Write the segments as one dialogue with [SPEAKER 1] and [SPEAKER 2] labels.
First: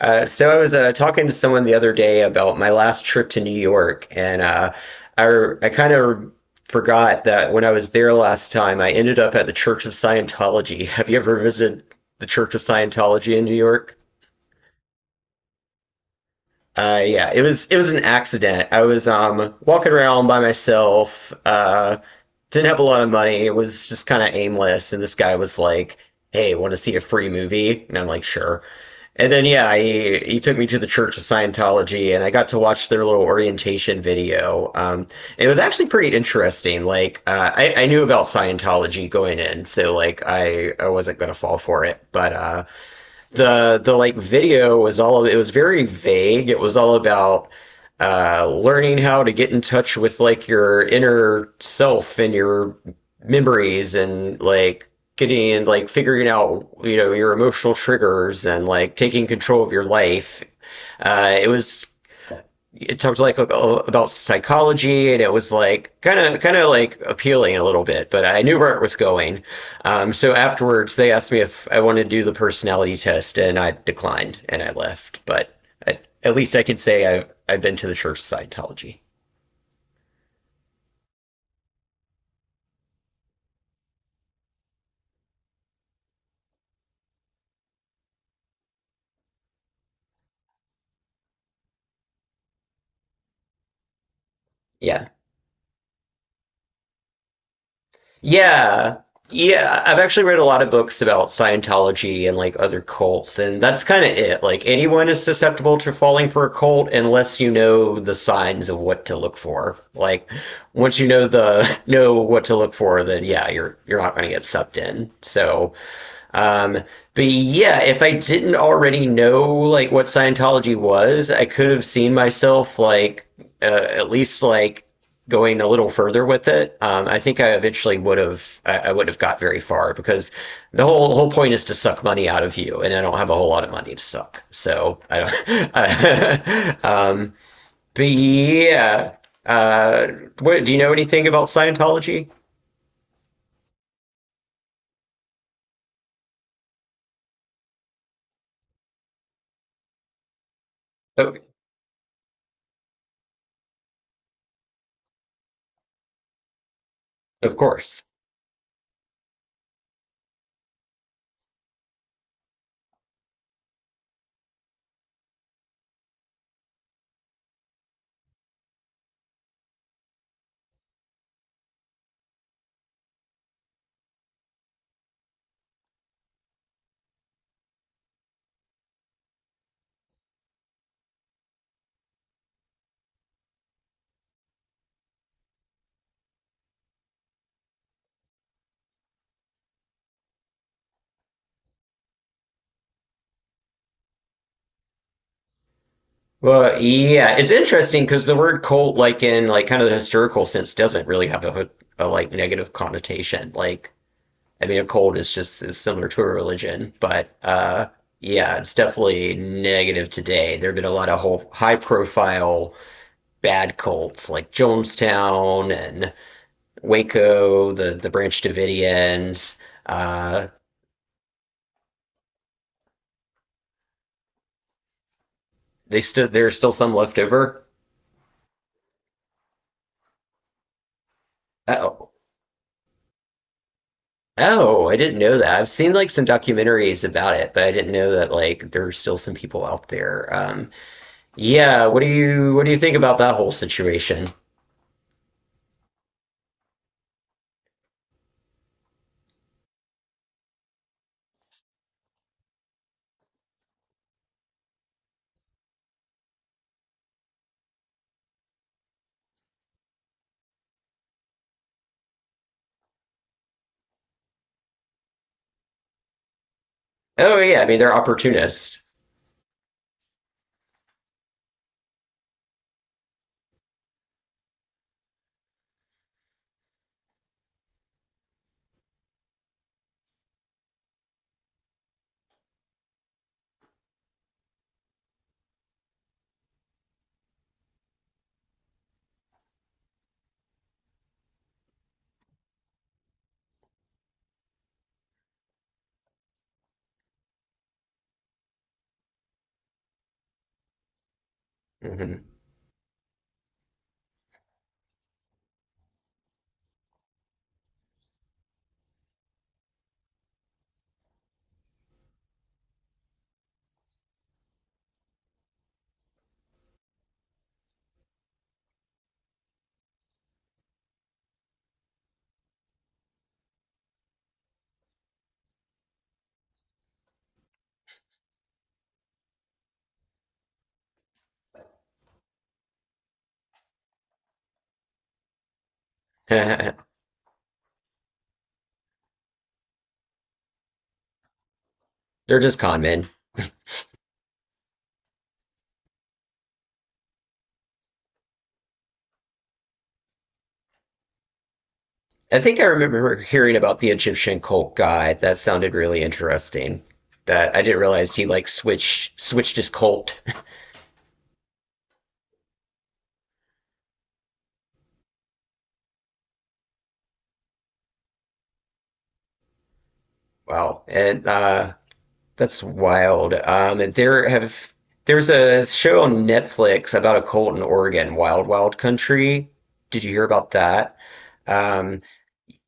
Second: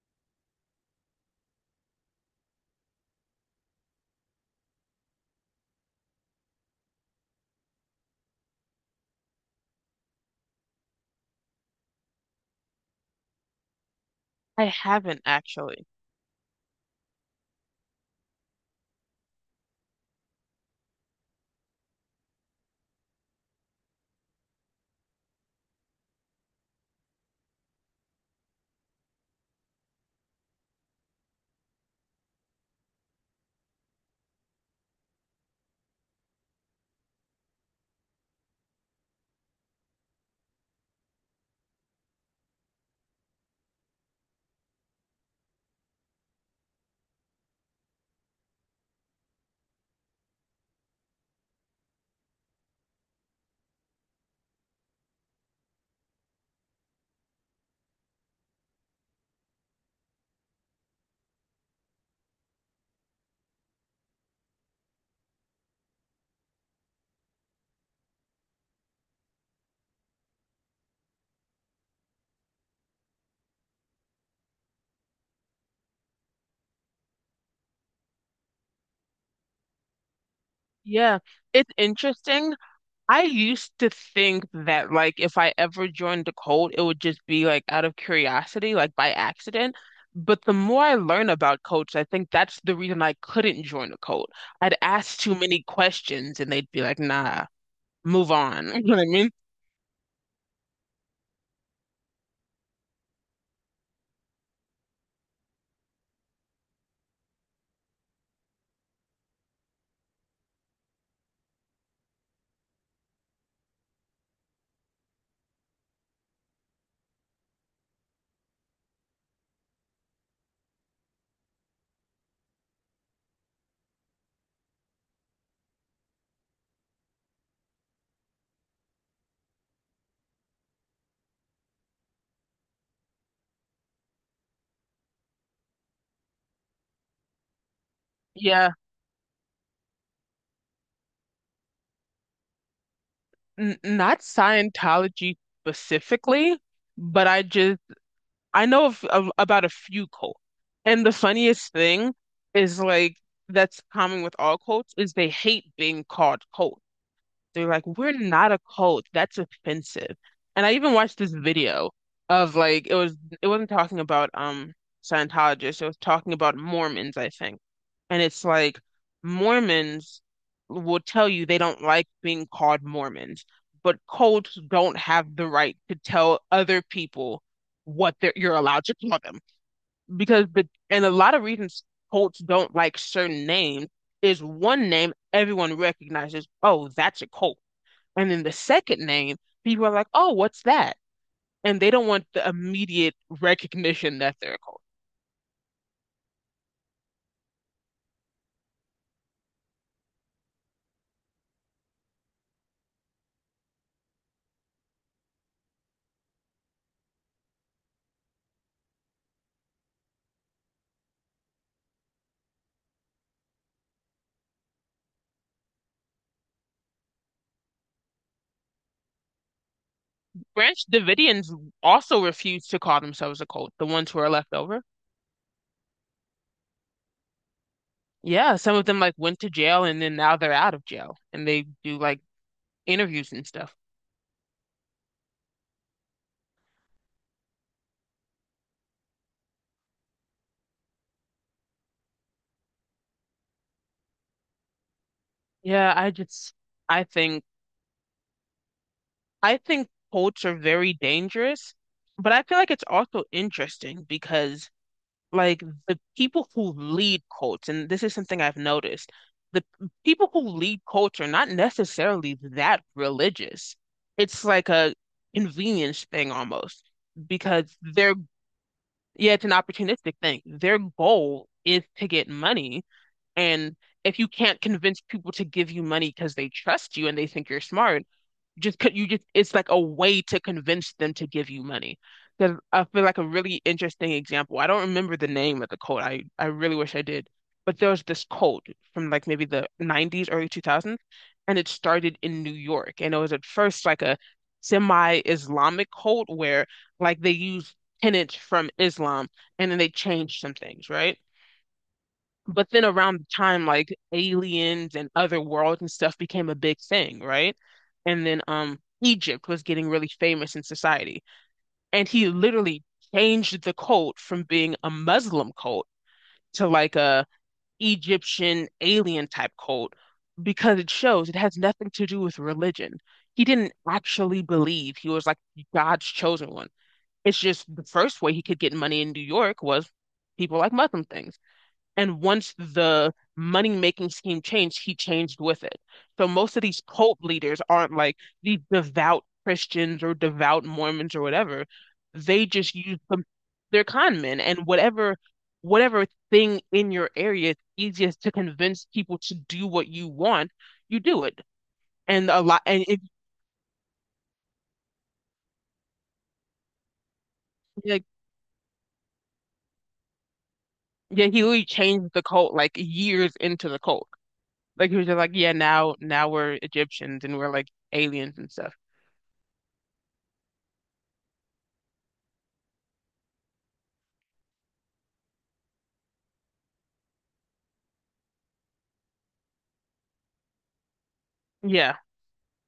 [SPEAKER 1] So I was talking to someone the other day about my last trip to New York, and I kind of forgot that when I was there last time, I ended up at the Church of Scientology. Have you ever visited the Church of Scientology in New York?
[SPEAKER 2] I haven't actually.
[SPEAKER 1] Yeah, it was an accident. I was walking around by myself. Didn't have a lot of money. It was just kind of aimless. And this guy was like, "Hey, want to see a free movie?" And I'm like, "Sure." And then yeah, he took me to the Church of Scientology, and I got to watch their little orientation video. It was actually pretty interesting. Like I knew about Scientology going in, so like I wasn't gonna fall for it, but the like video was all It was very vague. It was all about learning how to get in touch with like your inner self and your memories and like getting and like figuring out your emotional triggers and like taking control of your life. Uh, it was it talked like, oh, about psychology and it was like kind of like appealing a little bit, but I knew where it was going. So afterwards they asked me if I wanted to do the personality test and I declined and I left, but at least I can say I've been to the Church of Scientology.
[SPEAKER 2] Yeah, it's interesting. I used to think that like if I ever joined the cult, it would just be like out of curiosity, like by accident. But the more I learn about cults, I think that's the reason I couldn't join a cult. I'd
[SPEAKER 1] Yeah.
[SPEAKER 2] ask too many questions and they'd be like, nah, move on. You know
[SPEAKER 1] Yeah.
[SPEAKER 2] what I mean?
[SPEAKER 1] Yeah, I've actually read a lot of books about Scientology and like other cults, and that's kind of it. Like anyone is susceptible to falling for a cult unless you know the signs of what to look for. Like once you know the know what to look for, then yeah, you're not going to get sucked in. Um, but yeah, if I didn't already know like what Scientology was, I could have seen myself like at least like going a little further with it. I think I eventually would have I would have got very far because the whole point is to suck money out of you, and I don't have a whole lot of money to suck, so I don't. But
[SPEAKER 2] Yeah,
[SPEAKER 1] yeah, uh, do you know anything about Scientology?
[SPEAKER 2] n not Scientology specifically, but I just I know of about a few cults. And the
[SPEAKER 1] Oh,
[SPEAKER 2] funniest thing is like that's common with all cults is they hate being called cult.
[SPEAKER 1] of
[SPEAKER 2] They're like,
[SPEAKER 1] course.
[SPEAKER 2] we're not a cult. That's offensive. And I even watched this video of like it wasn't talking about Scientologists. It was talking about Mormons, I think. And it's like Mormons will tell you they don't like being called Mormons, but cults don't have the right to tell other people what you're allowed to call them. And a lot of reasons cults don't like certain names is one name everyone recognizes, oh, that's a cult. And then the second name, people are like, oh, what's that? And they don't want the immediate recognition that they're a cult.
[SPEAKER 1] Well, yeah, it's interesting because the word cult, like in like kind of the historical sense, doesn't really have a like negative connotation. Like, I mean, a cult is just is similar to a religion, but yeah, it's definitely negative today. There have been a lot of whole high profile bad cults like Jonestown and Waco, the Branch Davidians. Uh,
[SPEAKER 2] Branch Davidians also refused to call themselves a cult, the ones who are left over.
[SPEAKER 1] they still There's still some left over.
[SPEAKER 2] Yeah, some of them like went to jail and then now they're out of jail and they do
[SPEAKER 1] Uh,
[SPEAKER 2] like interviews and stuff.
[SPEAKER 1] Oh, I didn't know that. I've seen like some documentaries about it, but I didn't know that like there's still some people out there. Yeah, what do you think about that whole situation?
[SPEAKER 2] Yeah, I just I think I think cults are very dangerous, but I feel like it's also interesting because like the people who lead cults, and this is something I've noticed, the people who lead cults are not necessarily that religious. It's like a convenience thing almost
[SPEAKER 1] Oh yeah, I
[SPEAKER 2] because
[SPEAKER 1] mean they're
[SPEAKER 2] they're
[SPEAKER 1] opportunists.
[SPEAKER 2] yeah, it's an opportunistic thing. Their goal is to get money, and if you can't convince people to give you money because they trust you and they think you're smart, just could you just it's like a way to convince them to give you money. Because I feel like a really interesting example. I don't remember the name of the cult. I really wish I did. But there was this cult from like maybe the 90s, early 2000s, and it started in New York. And it was at first like a semi-Islamic cult where like they used tenets from Islam and then they changed some things, right?
[SPEAKER 1] Hmm.
[SPEAKER 2] But then around the time like aliens and other worlds and stuff became a big thing, right? And then Egypt was getting really famous in society. And he literally changed the cult from being a Muslim cult to like a Egyptian alien type cult because it shows it has nothing to do with religion. He didn't actually believe he was like God's chosen one. It's just the first way he could get money in New York was people like Muslim things. And once the money making scheme changed, he changed with it. So most of
[SPEAKER 1] They're
[SPEAKER 2] these cult leaders aren't like these devout Christians or devout Mormons or whatever. They
[SPEAKER 1] just
[SPEAKER 2] just
[SPEAKER 1] con
[SPEAKER 2] use
[SPEAKER 1] men.
[SPEAKER 2] some they're con men and whatever thing in your area it's easiest to convince people to do what you want, you do it. And
[SPEAKER 1] I
[SPEAKER 2] a
[SPEAKER 1] think
[SPEAKER 2] lot
[SPEAKER 1] I
[SPEAKER 2] and if
[SPEAKER 1] remember hearing about the Egyptian cult guy. That sounded really interesting. That I didn't
[SPEAKER 2] like
[SPEAKER 1] realize he like switched his cult.
[SPEAKER 2] yeah, he really changed the cult like years into the cult. Like he was just like, yeah, now we're Egyptians and we're like aliens and stuff.
[SPEAKER 1] Wow. And that's wild. And there have There's a show on Netflix about a cult in Oregon, Wild Wild Country. Did you hear about that?
[SPEAKER 2] Yeah.
[SPEAKER 1] Um,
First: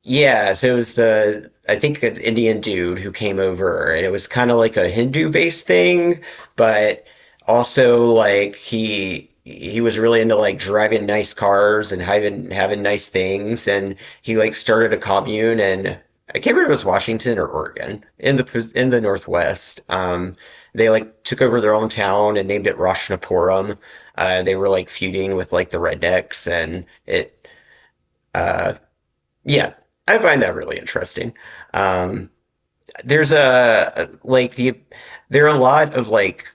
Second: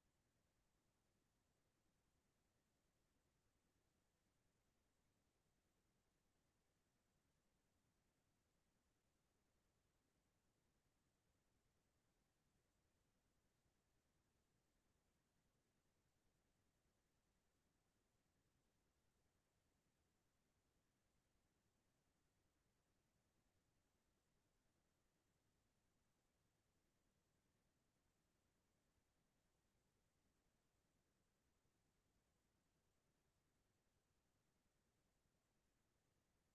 [SPEAKER 1] yeah, so it was the I think the Indian dude who came over, and it was kind of like a Hindu-based thing, but also like he was really into like driving nice cars and having nice things, and he like started a commune, and I can't remember if it was Washington or Oregon in the Northwest. They like took over their own town and named it Roshnapuram. They were like feuding with like the rednecks, and it uh, yeah, I find that really interesting. Um, there's a like the there are a lot of like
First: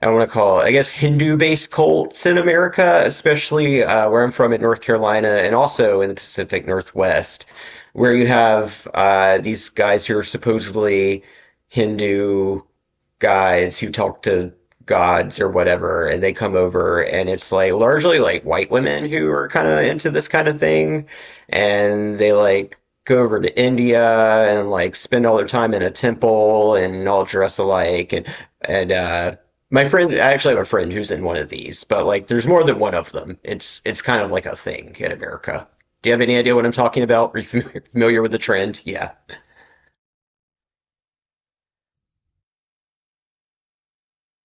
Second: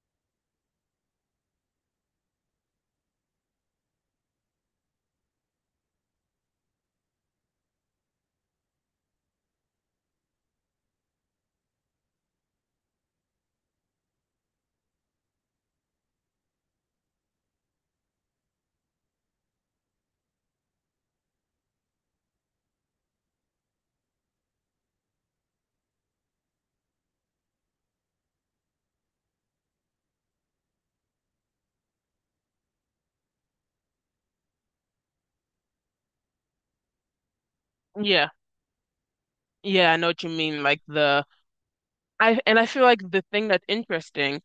[SPEAKER 1] I want to call it, I guess, Hindu-based cults in America, especially where I'm from in North Carolina and also in the Pacific Northwest, where you have these guys who are supposedly Hindu guys who talk to gods or whatever, and they come over, and it's like largely like white women who are kind of into this kind of thing, and they like go over to India and like spend all their time in a temple and all dress alike, and and uh, my friend, I actually have a friend who's in one of these, but like there's more than one of them. It's kind of like a thing in America. Do you have any idea what I'm talking about? Are you familiar
[SPEAKER 2] Yeah.
[SPEAKER 1] with the trend? Yeah.
[SPEAKER 2] Yeah, I know what you mean. Like the I and I feel like the thing that's interesting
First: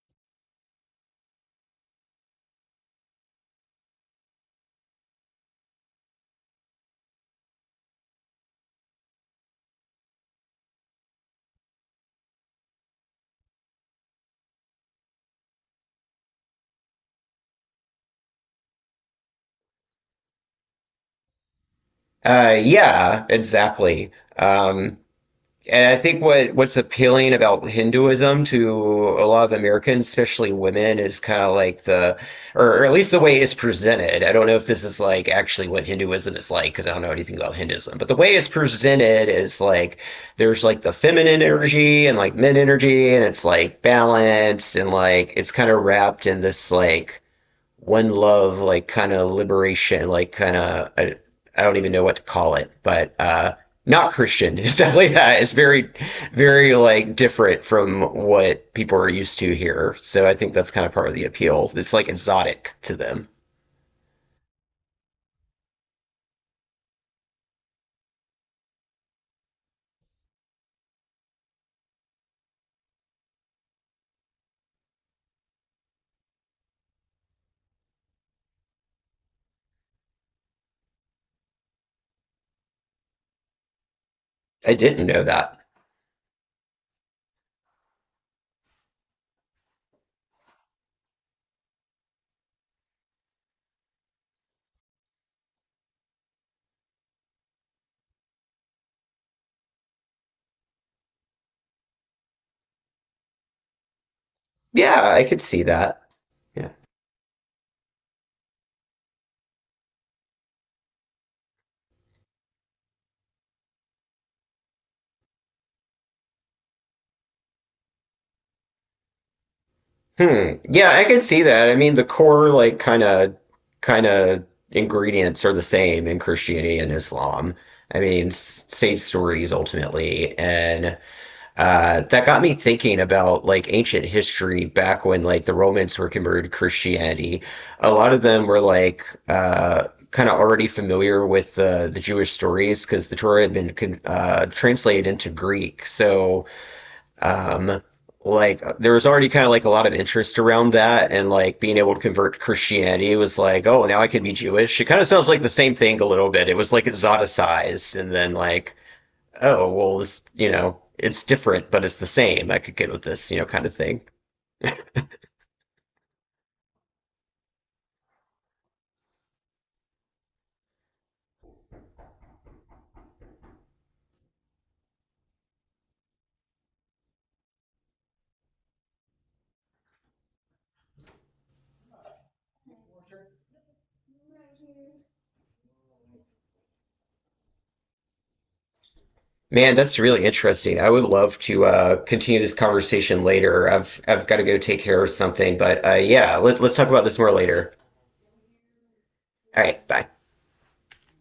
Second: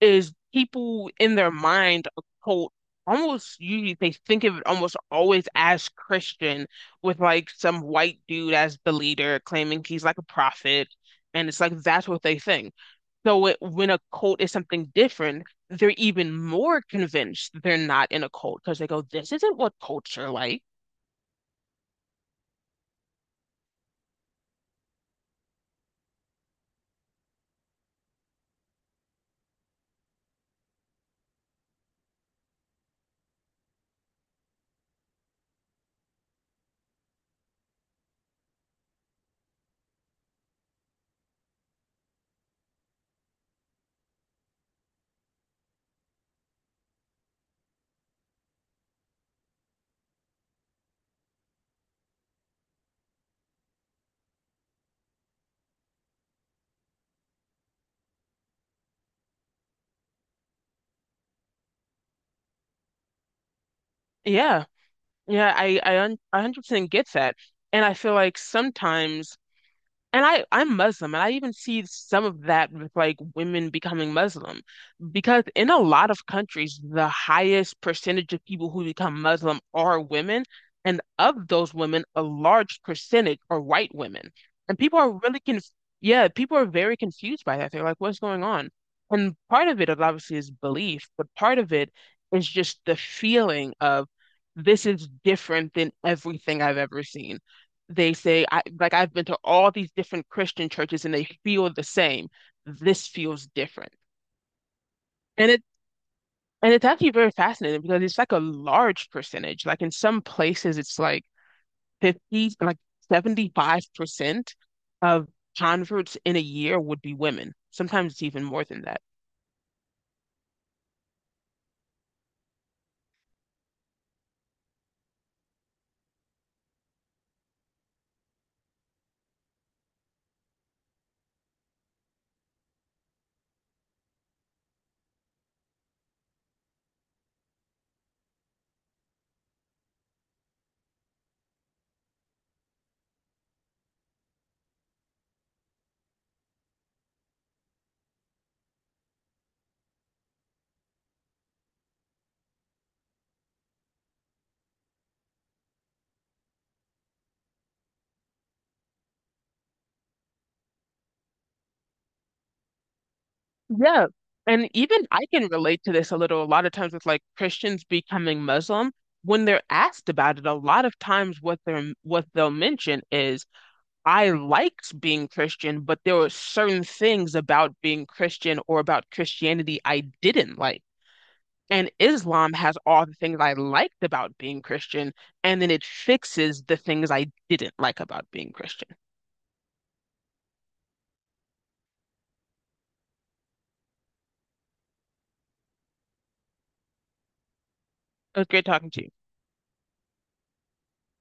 [SPEAKER 2] is people in their mind occult almost usually they think of it almost always as Christian with like some white dude as the leader claiming he's like a prophet and it's like that's what they think. So it, when a cult is something different, they're even more convinced that they're not in a cult because they go, this isn't what cults are like.
[SPEAKER 1] Yeah, exactly. Um, And I think what's appealing about Hinduism to a lot of Americans, especially women, is kind of like the, or at least the way it's presented. I don't know if this is like actually what Hinduism is like because I don't know anything about Hinduism, but the way it's presented is like there's like the feminine energy and like men energy, and it's like balanced and like it's kind of wrapped in this like one love like kind of liberation like kind of I don't even know what to call it, but not Christian. It's definitely that. It's very like different from what people are used to here, so I think that's kind of part of the appeal. It's like exotic to them.
[SPEAKER 2] Yeah. Yeah, I 100% get that. And I feel like sometimes I'm Muslim, and I even see some of that with like women becoming Muslim, because in a lot of countries, the highest percentage of people who become Muslim are women, and of those women, a large percentage are white women.
[SPEAKER 1] I
[SPEAKER 2] And people
[SPEAKER 1] didn't
[SPEAKER 2] are
[SPEAKER 1] know
[SPEAKER 2] really
[SPEAKER 1] that.
[SPEAKER 2] conf yeah, people are very confused by that. They're like, what's going on? And part of it is obviously is belief, but part of it is just the feeling of this is different than everything I've ever seen they say I like I've been to all these different Christian churches and they feel the same. This feels different.
[SPEAKER 1] Yeah, I could
[SPEAKER 2] And
[SPEAKER 1] see
[SPEAKER 2] it
[SPEAKER 1] that. Yeah.
[SPEAKER 2] and it's actually very fascinating because it's like a large percentage. Like in some places it's like 50 like 75% of converts in a year would be women. Sometimes it's even more than that.
[SPEAKER 1] Hmm, yeah, I could see that. I mean the core like kind of ingredients are the same in Christianity and Islam. I mean, same stories ultimately, and that got me thinking about like ancient history back when like the Romans were converted to Christianity. A lot of them were like kind of already familiar with the Jewish stories because the Torah had been con translated into Greek. Um, like there was already kind of like a lot of interest around that, and like being able to convert to Christianity was like, oh, now I can be Jewish. It kind of sounds like the same thing a little bit. It was like exoticized, and then like, oh, well, this, you know, it's different, but it's the same. I could get with this, you know, kind of thing.
[SPEAKER 2] Yeah. And even I can relate to this a little. A lot of times with like Christians becoming Muslim, when they're asked about it, a lot of times what they're what they'll mention is I liked being Christian, but there were certain things about being Christian or about Christianity I didn't like. And Islam has all the things I liked about being Christian, and then it fixes the things I didn't like about being Christian.
[SPEAKER 1] Man, that's really interesting. I would love to continue this conversation later. I've got to go take care of something, but yeah, let's talk about this more later.
[SPEAKER 2] It was great talking to you.
[SPEAKER 1] All right, bye.